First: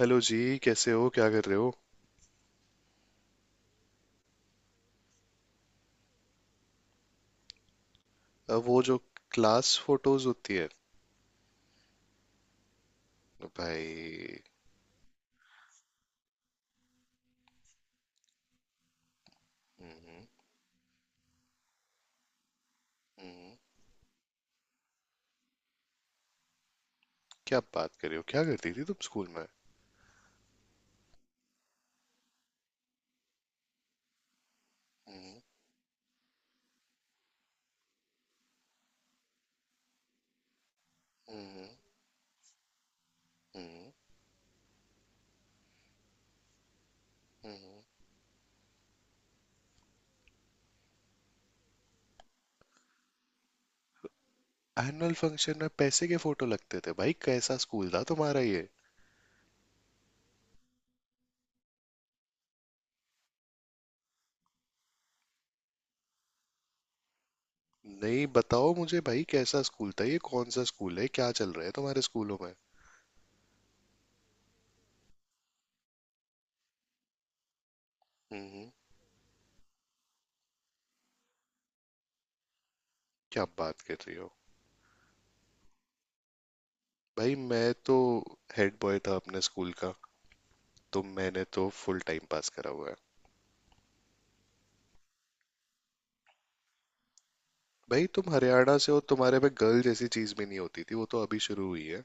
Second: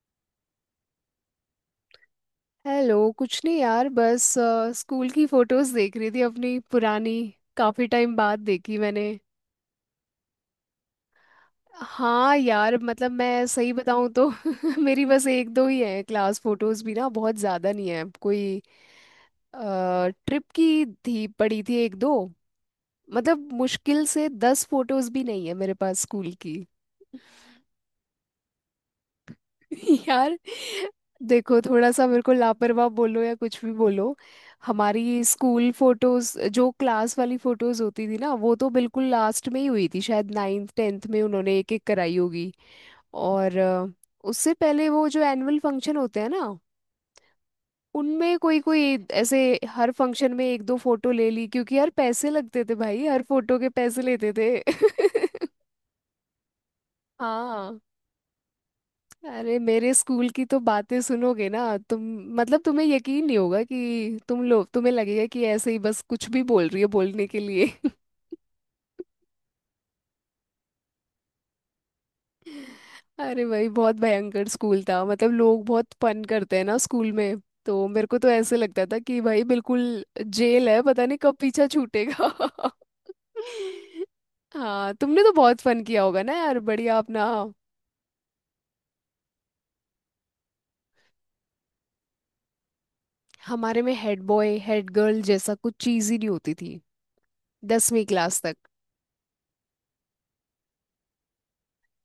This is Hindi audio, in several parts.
हेलो जी, कैसे हो? क्या कर रहे हो? हेलो, कुछ नहीं यार, बस स्कूल की फोटोज देख रही थी अपनी पुरानी। काफी टाइम बाद अब देखी वो जो मैंने। क्लास फोटोज होती है। हाँ यार, मतलब मैं सही बताऊं तो भाई, मेरी बस एक दो ही है क्लास फोटोज भी ना, बहुत ज्यादा नहीं है। कोई ट्रिप की थी, पड़ी थी एक दो। मतलब मुश्किल से दस फोटोज भी नहीं है मेरे पास स्कूल की। क्या बात कर रहे हो? क्या करती थी तुम स्कूल में? यार देखो, थोड़ा सा मेरे को लापरवाह बोलो या कुछ भी बोलो। हमारी स्कूल फोटोज, जो क्लास वाली फोटोज होती थी ना, वो तो बिल्कुल लास्ट में ही हुई थी, शायद नाइन्थ टेंथ में उन्होंने एक एक कराई होगी। और उससे पहले वो जो एनुअल फंक्शन होते हैं ना, उनमें कोई कोई ऐसे हर फंक्शन में एक दो फोटो ले ली, क्योंकि यार पैसे लगते थे, भाई हर फोटो के पैसे लेते थे एनुअल फंक्शन में पैसे के फोटो लगते थे? भाई, कैसा हाँ। स्कूल था तुम्हारा ये? अरे मेरे स्कूल की तो बातें सुनोगे ना तुम। मतलब तुम्हें यकीन नहीं होगा कि तुम लोग, तुम्हें लगेगा कि ऐसे ही बस कुछ भी बोल रही है बोलने के लिए। नहीं बताओ मुझे भाई, कैसा स्कूल था ये? कौन सा स्कूल है? क्या चल रहा है तुम्हारे स्कूलों में? अरे भाई, बहुत भयंकर स्कूल था, मतलब लोग बहुत फन करते हैं ना स्कूल में, तो मेरे को तो ऐसे हम्म। लगता था कि भाई बिल्कुल जेल है, पता नहीं कब पीछा छूटेगा। क्या बात कर रही हो? हाँ, तुमने तो बहुत फन किया होगा ना यार, बढ़िया अपना। भाई, मैं तो हेड बॉय था अपने स्कूल का। तो मैंने तो फुल टाइम पास करा हुआ है। हमारे में हेड बॉय हेड गर्ल जैसा कुछ चीज ही नहीं होती थी, दसवीं भाई, तुम क्लास तक। हरियाणा से हो, तुम्हारे में गर्ल जैसी चीज भी नहीं होती थी, वो तो अभी शुरू हुई है।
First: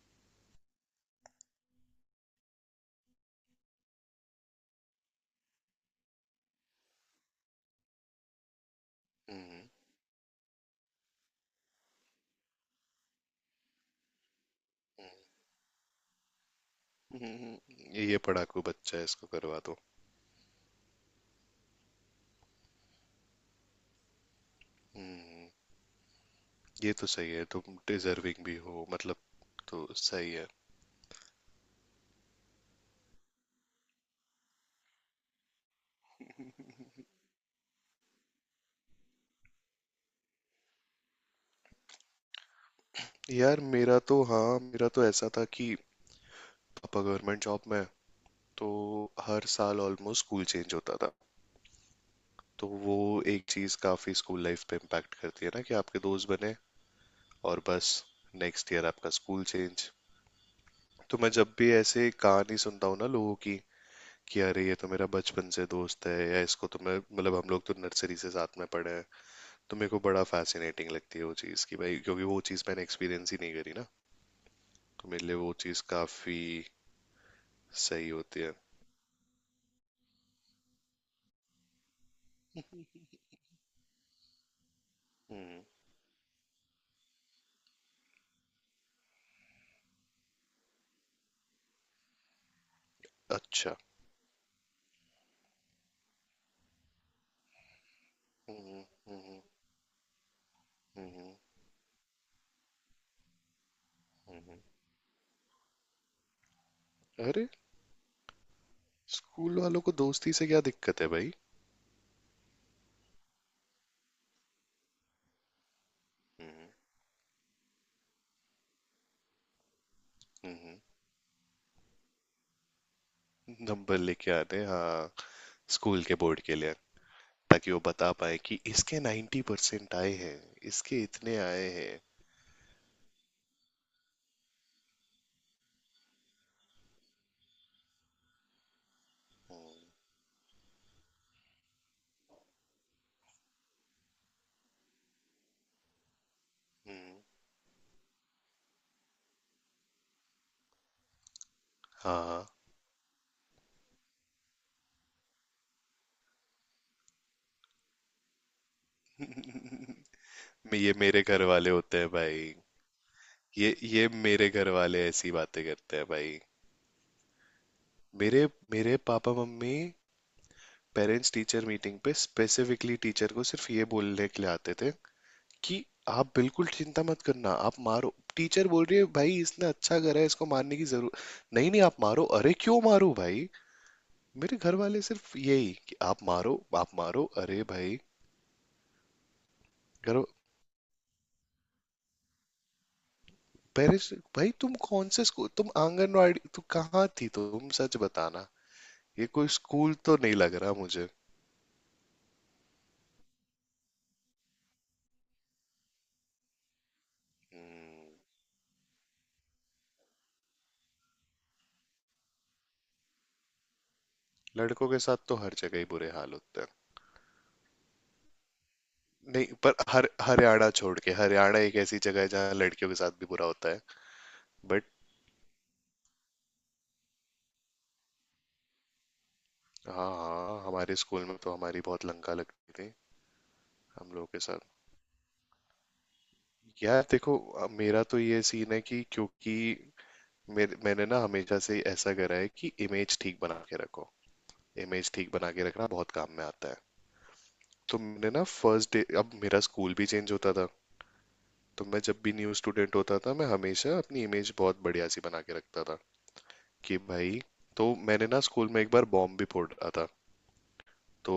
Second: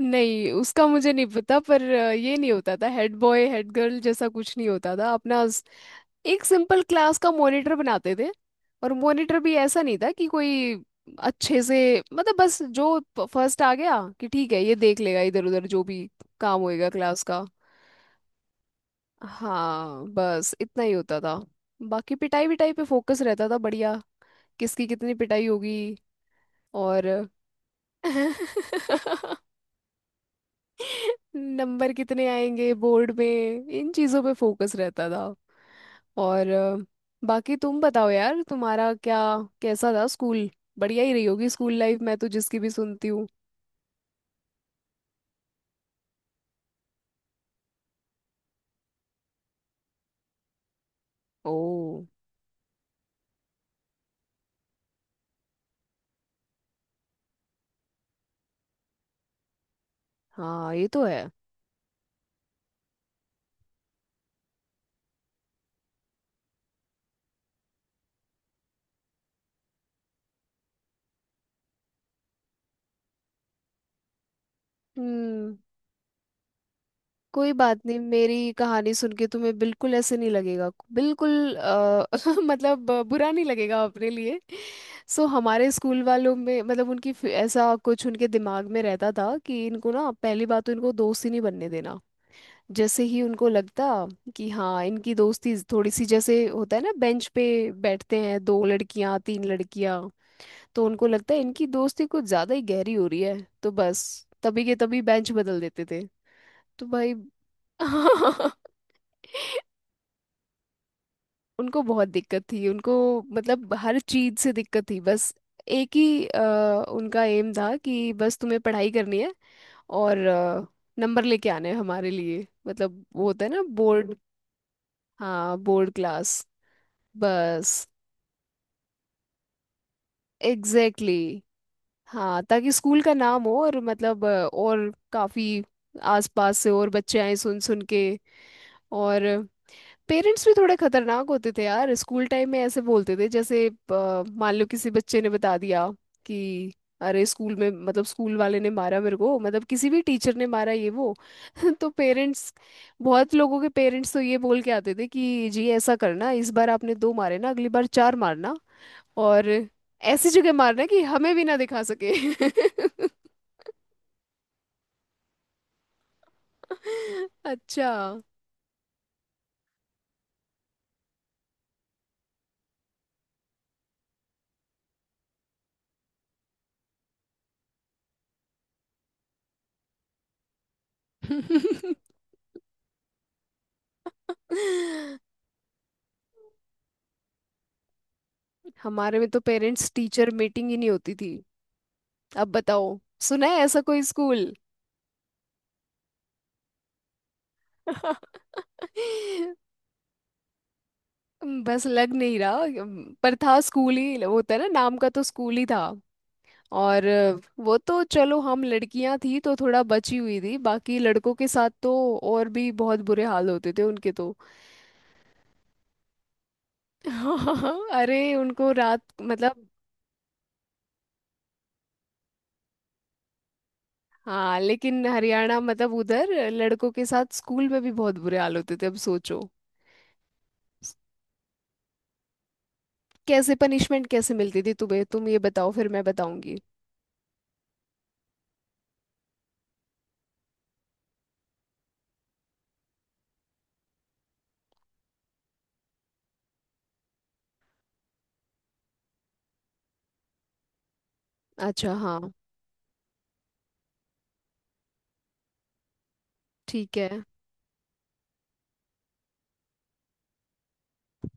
नहीं, उसका मुझे नहीं पता, पर ये नहीं होता था, हेड बॉय हेड गर्ल जैसा कुछ नहीं होता था अपना, एक सिंपल क्लास का मॉनिटर बनाते थे। और मॉनिटर भी हम्म। ऐसा नहीं था कि कोई अच्छे से, मतलब बस जो फर्स्ट आ गया कि ठीक है ये देख लेगा, इधर उधर जो भी काम होएगा क्लास का। हम्म, ये पढ़ाकू बच्चा है, इसको करवा दो। हाँ, बस इतना ही होता था। बाकी पिटाई विटाई पे फोकस रहता था, बढ़िया। किसकी कितनी पिटाई होगी, ये तो और सही है, तुम डिजर्विंग भी हो मतलब। तो सही है। नंबर कितने आएंगे बोर्ड में, इन चीज़ों पे फोकस रहता था। और बाकी तुम बताओ यार, तुम्हारा क्या, कैसा था स्कूल। बढ़िया ही रही होगी स्कूल लाइफ, मैं तो जिसकी भी सुनती हूँ। यार, मेरा तो, हाँ मेरा तो ऐसा था कि पापा गवर्नमेंट जॉब में हैं, तो हर साल ऑलमोस्ट स्कूल चेंज होता था। ओ। तो वो एक चीज काफी स्कूल लाइफ पे इम्पैक्ट करती है ना कि आपके दोस्त बने और बस नेक्स्ट ईयर आपका स्कूल चेंज। हाँ, ये तो तो है। मैं जब भी ऐसे कहानी सुनता हूँ ना लोगों की कि अरे ये तो मेरा बचपन से दोस्त है, या इसको तो मैं, मतलब हम लोग तो नर्सरी से साथ में पढ़े हैं, तो मेरे को बड़ा फैसिनेटिंग लगती है वो चीज़ कि भाई, क्योंकि वो चीज़ मैंने एक्सपीरियंस ही नहीं करी ना। तो मेरे लिए वो हम्म। चीज़ काफ़ी कोई बात नहीं, सही होती मेरी है। कहानी सुन के तुम्हें बिल्कुल ऐसे नहीं लगेगा, बिल्कुल मतलब बुरा नहीं लगेगा अपने लिए। सो हम्म। हमारे स्कूल वालों में, मतलब उनकी ऐसा कुछ उनके दिमाग में रहता था कि इनको ना पहली बात तो इनको दोस्त ही नहीं बनने देना। जैसे ही उनको अच्छा। लगता कि हाँ इनकी दोस्ती थोड़ी सी, जैसे होता है ना, बेंच पे बैठते हैं दो हम्म लड़कियां हम्म। तीन लड़कियां, तो उनको लगता हम्म। है इनकी दोस्ती कुछ ज्यादा ही गहरी हो रही है, तो बस हम्म, हम्म। तभी के तभी बेंच बदल देते थे। तो भाई अरे, स्कूल वालों को दोस्ती से क्या दिक्कत है भाई? उनको बहुत दिक्कत थी उनको, मतलब हर चीज से दिक्कत थी। बस एक ही उनका एम था कि बस तुम्हें पढ़ाई करनी है। और हम्म। नंबर लेके आने हैं हमारे लिए, मतलब वो होता है ना, नंबर बोर्ड। लेके आते हैं, हाँ। हाँ, बोर्ड स्कूल के क्लास। बोर्ड के लिए। ताकि बस। वो बता पाए कि इसके 90% आए हैं, इसके एग्जैक्टली, इतने exactly। आए हैं, हाँ, ताकि स्कूल का नाम हो, और मतलब और काफी आसपास से और बच्चे आए सुन सुन के। और पेरेंट्स भी थोड़े खतरनाक होते थे यार स्कूल टाइम में, ऐसे बोलते थे जैसे मान लो किसी बच्चे ने बता दिया कि अरे स्कूल में, मतलब स्कूल वाले ने मारा मेरे को, मतलब किसी भी टीचर ने मारा, ये वो। तो हाँ। पेरेंट्स, बहुत लोगों के पेरेंट्स तो ये बोल के आते थे कि जी ऐसा करना, इस बार आपने दो मारे ना, अगली बार चार मारना। और ऐसी जगह मारना ये कि मेरे हमें घर भी ना वाले दिखा होते हैं सके। भाई। ये मेरे घर वाले ऐसी बातें करते हैं भाई। अच्छा। मेरे मेरे पापा मम्मी, पेरेंट्स टीचर मीटिंग पे स्पेसिफिकली टीचर को सिर्फ ये बोलने के लिए आते थे कि आप बिल्कुल चिंता मत करना, आप मारो। टीचर बोल रही है भाई, इसने अच्छा करा है, इसको मारने की जरूरत नहीं। नहीं, आप मारो। अरे क्यों मारो भाई? मेरे घर वाले सिर्फ यही कि आप मारो, आप मारो, अरे भाई। हमारे में तो पेरेंट्स घर। टीचर मीटिंग ही नहीं होती थी। अब बताओ, सुना है ऐसा कोई पेरेंट्स, स्कूल। भाई तुम कौन से स्कूल? तुम आंगनवाड़ी, तू कहाँ थी? तुम सच बताना, ये कोई स्कूल तो नहीं लग रहा मुझे। बस, लग नहीं रहा, पर था, स्कूल ही होता है ना नाम का, तो स्कूल ही था। और वो तो चलो, हम लड़कियां थी तो थोड़ा बची हुई थी, बाकी लड़कों के साथ तो और भी बहुत बुरे हाल होते थे उनके तो। लड़कों के साथ तो हर जगह ही बुरे हाल होते हैं। अरे उनको रात नहीं मतलब। पर हर, हरियाणा छोड़ के, हरियाणा एक ऐसी जगह है जहाँ लड़कियों के साथ भी बुरा होता है। हाँ, बट, लेकिन हरियाणा, मतलब उधर लड़कों के साथ स्कूल में भी बहुत बुरे हाल होते थे, अब सोचो। हाँ हाँ हमारे स्कूल में तो हमारी बहुत लंका लगती थी कैसे पनिशमेंट हम लोगों कैसे के साथ। मिलती थी तुम्हें, तुम ये बताओ फिर मैं बताऊंगी। यार देखो, अब मेरा तो ये सीन है कि क्योंकि मेरे, मैंने ना हमेशा से ऐसा करा है कि इमेज ठीक बना के रखो। इमेज ठीक बना के रखना बहुत काम में आता है। तो मैंने ना फर्स्ट डे, अब मेरा स्कूल भी चेंज होता था, तो अच्छा मैं जब हाँ। भी न्यू स्टूडेंट होता था मैं हमेशा अपनी इमेज बहुत बढ़िया सी बना के रखता था ठीक कि है। भाई। तो मैंने ना स्कूल में एक बार बॉम्ब भी फोड़ रहा था। तो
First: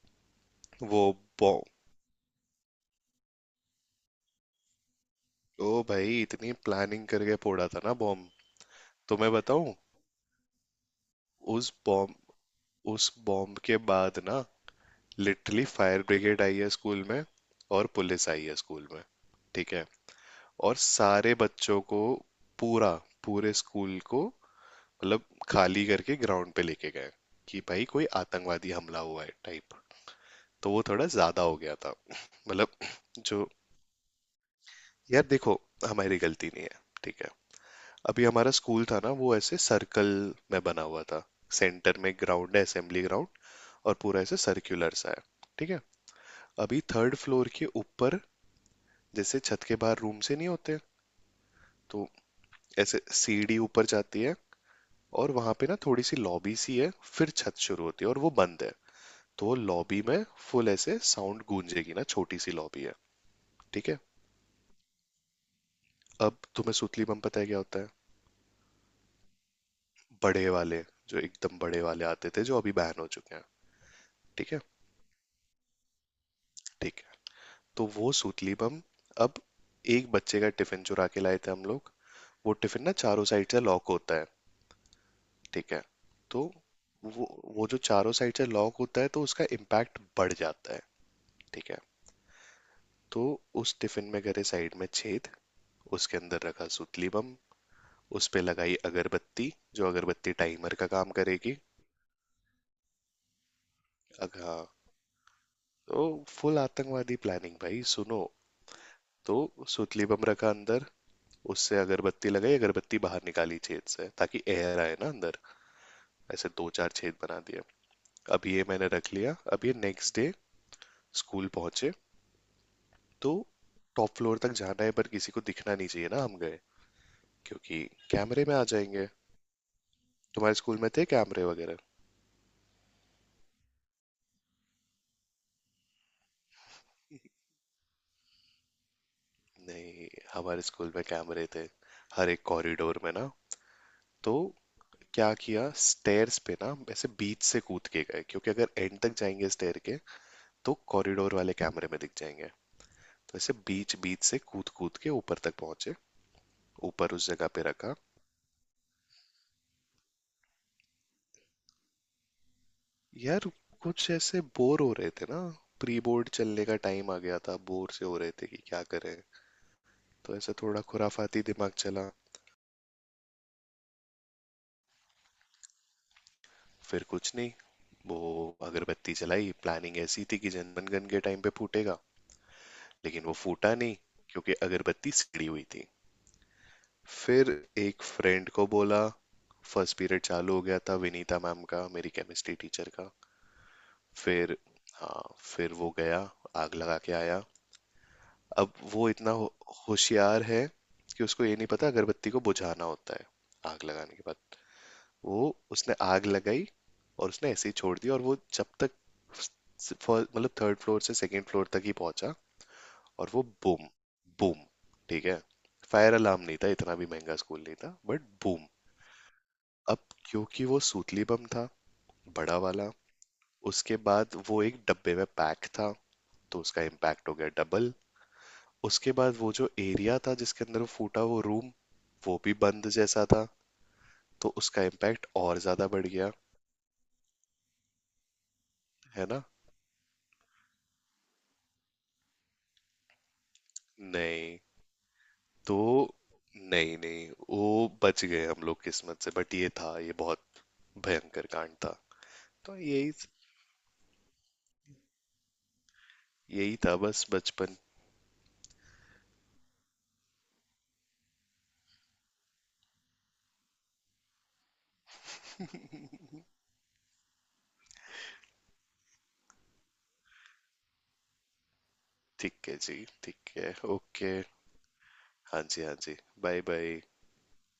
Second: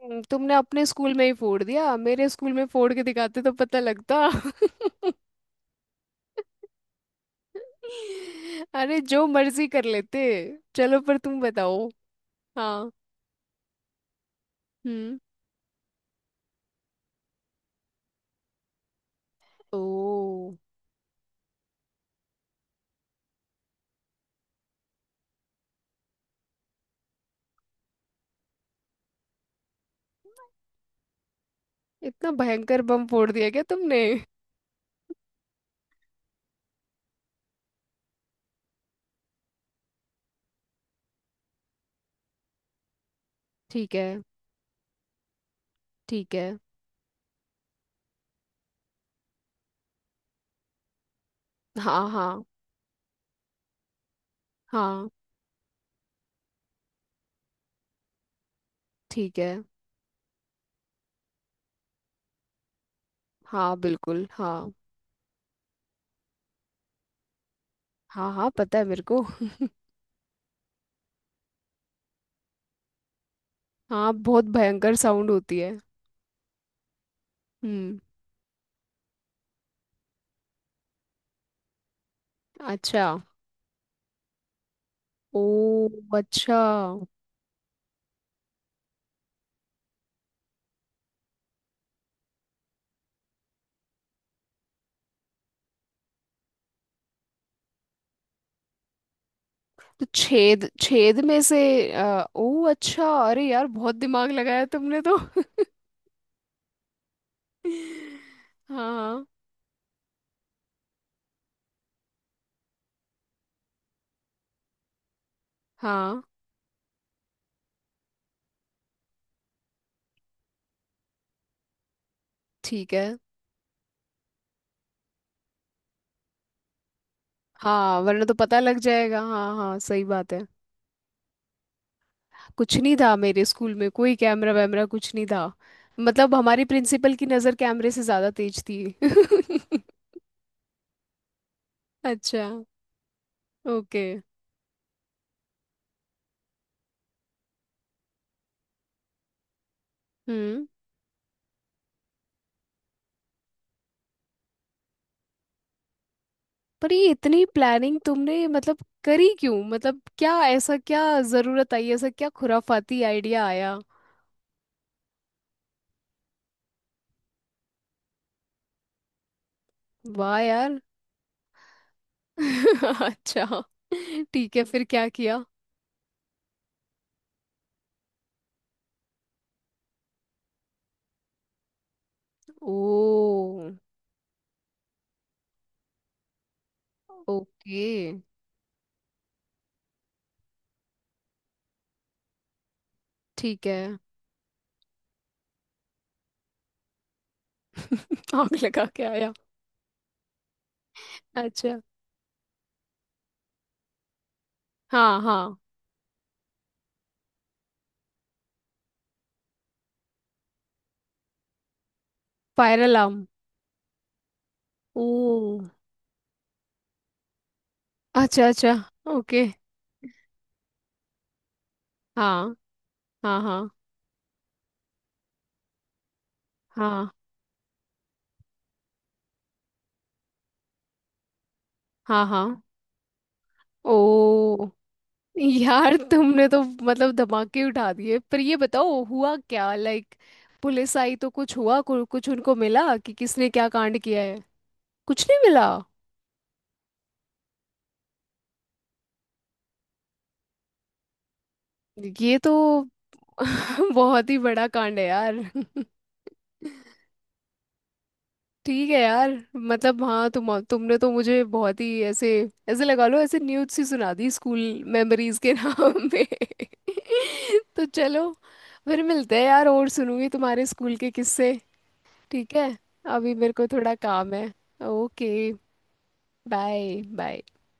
तुमने अपने वो स्कूल में ही फोड़ बॉम्ब। दिया, मेरे स्कूल में फोड़ के दिखाते तो पता लगता ओ भाई, इतनी प्लानिंग करके फोड़ा था ना बॉम्ब। अरे तो जो मैं मर्जी बताऊं। कर लेते। चलो, पर तुम उस बताओ। बॉम्ब, हाँ। उस बॉम्ब के बाद ना हम्म। लिटरली फायर ब्रिगेड आई है स्कूल में, और पुलिस आई है स्कूल में। ठीक ओ, है। और सारे बच्चों को, पूरा, पूरे स्कूल को, मतलब खाली करके ग्राउंड पे लेके गए कि भाई कोई आतंकवादी हमला हुआ है टाइप। तो वो थोड़ा ज्यादा हो गया था इतना मतलब। भयंकर बम फोड़ जो, दिया क्या तुमने। यार देखो, हमारी गलती नहीं है। ठीक है। अभी हमारा स्कूल था ना, वो ऐसे सर्कल में बना हुआ था। सेंटर में ग्राउंड है, असेंबली ग्राउंड, ठीक और पूरा है। ऐसे सर्क्युलर सा है। ठीक है। ठीक है। अभी थर्ड फ्लोर के ऊपर, जैसे छत के बाहर रूम से नहीं होते, तो हाँ हाँ। ऐसे सीढ़ी ऊपर जाती है हाँ। और वहां पे ना थोड़ी सी लॉबी सी है, फिर छत शुरू होती है और वो बंद है। ठीक है। तो लॉबी में फुल ऐसे साउंड गूंजेगी ना, छोटी सी लॉबी है। हाँ ठीक है। बिल्कुल हाँ। अब तुम्हें सुतली बम पता है क्या होता है? हाँ हाँ, पता है मेरे को। बड़े वाले, जो एकदम बड़े वाले आते थे जो अभी बैन हो चुके हैं। हाँ, बहुत ठीक है। भयंकर साउंड होती है। ठीक है। तो हम्म। वो सुतली बम, अब एक बच्चे का टिफिन चुरा के लाए थे हम लोग। वो टिफिन ना अच्छा। चारों साइड से लॉक होता है। ठीक है। ओ तो अच्छा। वो वो जो चारों साइड से लॉक होता है तो उसका इम्पैक्ट बढ़ जाता है। ठीक है। तो उस टिफिन में करे साइड में छेद, उसके अंदर रखा सुतली बम, उसपे लगाई अगरबत्ती जो तो अगरबत्ती छेद, टाइमर का काम छेद में करेगी। से आ, ओ अच्छा, अरे यार बहुत दिमाग अग हाँ। लगाया तुमने तो तो फुल आतंकवादी प्लानिंग भाई सुनो। हाँ तो सुतली बम रखा अंदर, उससे अगरबत्ती लगाई, अगरबत्ती बाहर निकाली छेद से ताकि एयर आए ना अंदर। हाँ। ऐसे दो चार छेद बना दिए। अब ये मैंने रख लिया, अब ये नेक्स्ट डे स्कूल पहुंचे। ठीक है। तो टॉप फ्लोर तक जाना है पर किसी को दिखना नहीं चाहिए ना, हम गए, क्योंकि हाँ, वरना तो कैमरे में पता आ लग जाएंगे। जाएगा, हाँ हाँ, सही बात है। तुम्हारे स्कूल में थे कैमरे वगैरह? कुछ नहीं था मेरे स्कूल में, कोई कैमरा वैमरा कुछ नहीं था। मतलब हमारी प्रिंसिपल की नज़र कैमरे से ज़्यादा तेज थी नहीं, हमारे स्कूल में कैमरे थे हर एक अच्छा। कॉरिडोर में ना। ओके। तो क्या किया, स्टेयर्स पे ना ऐसे बीच से कूद के गए, क्योंकि अगर एंड तक जाएंगे स्टेयर के हम्म। तो कॉरिडोर वाले कैमरे में दिख जाएंगे। तो ऐसे बीच बीच से कूद कूद के ऊपर तक पहुंचे। पर ये ऊपर उस इतनी जगह पे रखा। प्लानिंग तुमने, मतलब करी क्यों, मतलब क्या ऐसा, क्या ज़रूरत आई, ऐसा क्या खुराफाती यार, आइडिया आया। कुछ ऐसे बोर हो रहे थे ना, प्री बोर्ड चलने का टाइम आ गया था, बोर से हो रहे थे कि क्या करें। तो वाह ऐसे यार। थोड़ा खुराफाती दिमाग चला। अच्छा। ठीक है, फिर क्या किया। फिर कुछ नहीं, वो अगरबत्ती जलाई, प्लानिंग ऐसी थी कि जनगण के टाइम पे फूटेगा, लेकिन वो ओ। फूटा नहीं क्योंकि अगरबत्ती सिड़ी हुई थी। फिर ओके। एक फ्रेंड को बोला, फर्स्ट पीरियड चालू हो गया था, विनीता मैम का, मेरी केमिस्ट्री टीचर का। ठीक है। फिर, हाँ फिर वो गया, आग लगा के आया। आग अब लगा के वो इतना आया। होशियार है कि उसको ये नहीं अच्छा। पता अगरबत्ती को बुझाना होता है आग लगाने के बाद। हाँ वो, हाँ। उसने आग लगाई और उसने ऐसे ही छोड़ दी, और वो जब तक मतलब थर्ड फ्लोर से सेकंड फ्लोर तक ही पहुंचा, फायर अलार्म। और वो बूम। बूम। ठीक है। ओ। फायर अलार्म नहीं था, इतना भी महंगा स्कूल नहीं था, बट अच्छा बूम। अच्छा। ओके। अब क्योंकि वो सूतली बम था हाँ बड़ा वाला, हाँ हाँ उसके बाद वो एक डब्बे में पैक था, तो उसका हाँ इम्पैक्ट हो गया डबल। उसके बाद वो जो एरिया था जिसके अंदर वो फूटा, वो रूम, हाँ वो भी हाँ। बंद जैसा था, तो ओ। उसका इम्पैक्ट और ज्यादा यार बढ़ गया। तुमने तो मतलब धमाके उठा दिए, पर ये बताओ है हुआ ना? क्या, लाइक पुलिस आई तो कुछ हुआ, कुछ उनको मिला कि किसने क्या कांड किया है। नहीं कुछ नहीं मिला। तो, नहीं नहीं वो, बच गए हम लोग किस्मत से, बट ये था, ये बहुत भयंकर कांड था। ये तो तो यही, बहुत ही बड़ा कांड है यार यही था बस बचपन। ठीक है यार। मतलब हाँ, तुमने तो मुझे बहुत ही ऐसे, ऐसे लगा लो, ऐसे न्यूज़ सी सुना दी स्कूल मेमोरीज के नाम पे तो चलो, फिर मिलते हैं यार, और सुनूंगी तुम्हारे स्कूल के किस्से। ठीक है। ठीक है जी, अभी मेरे ठीक को है, थोड़ा काम ओके। है। ओके। हाँ जी, हाँ जी। Bye bye. Bye bye.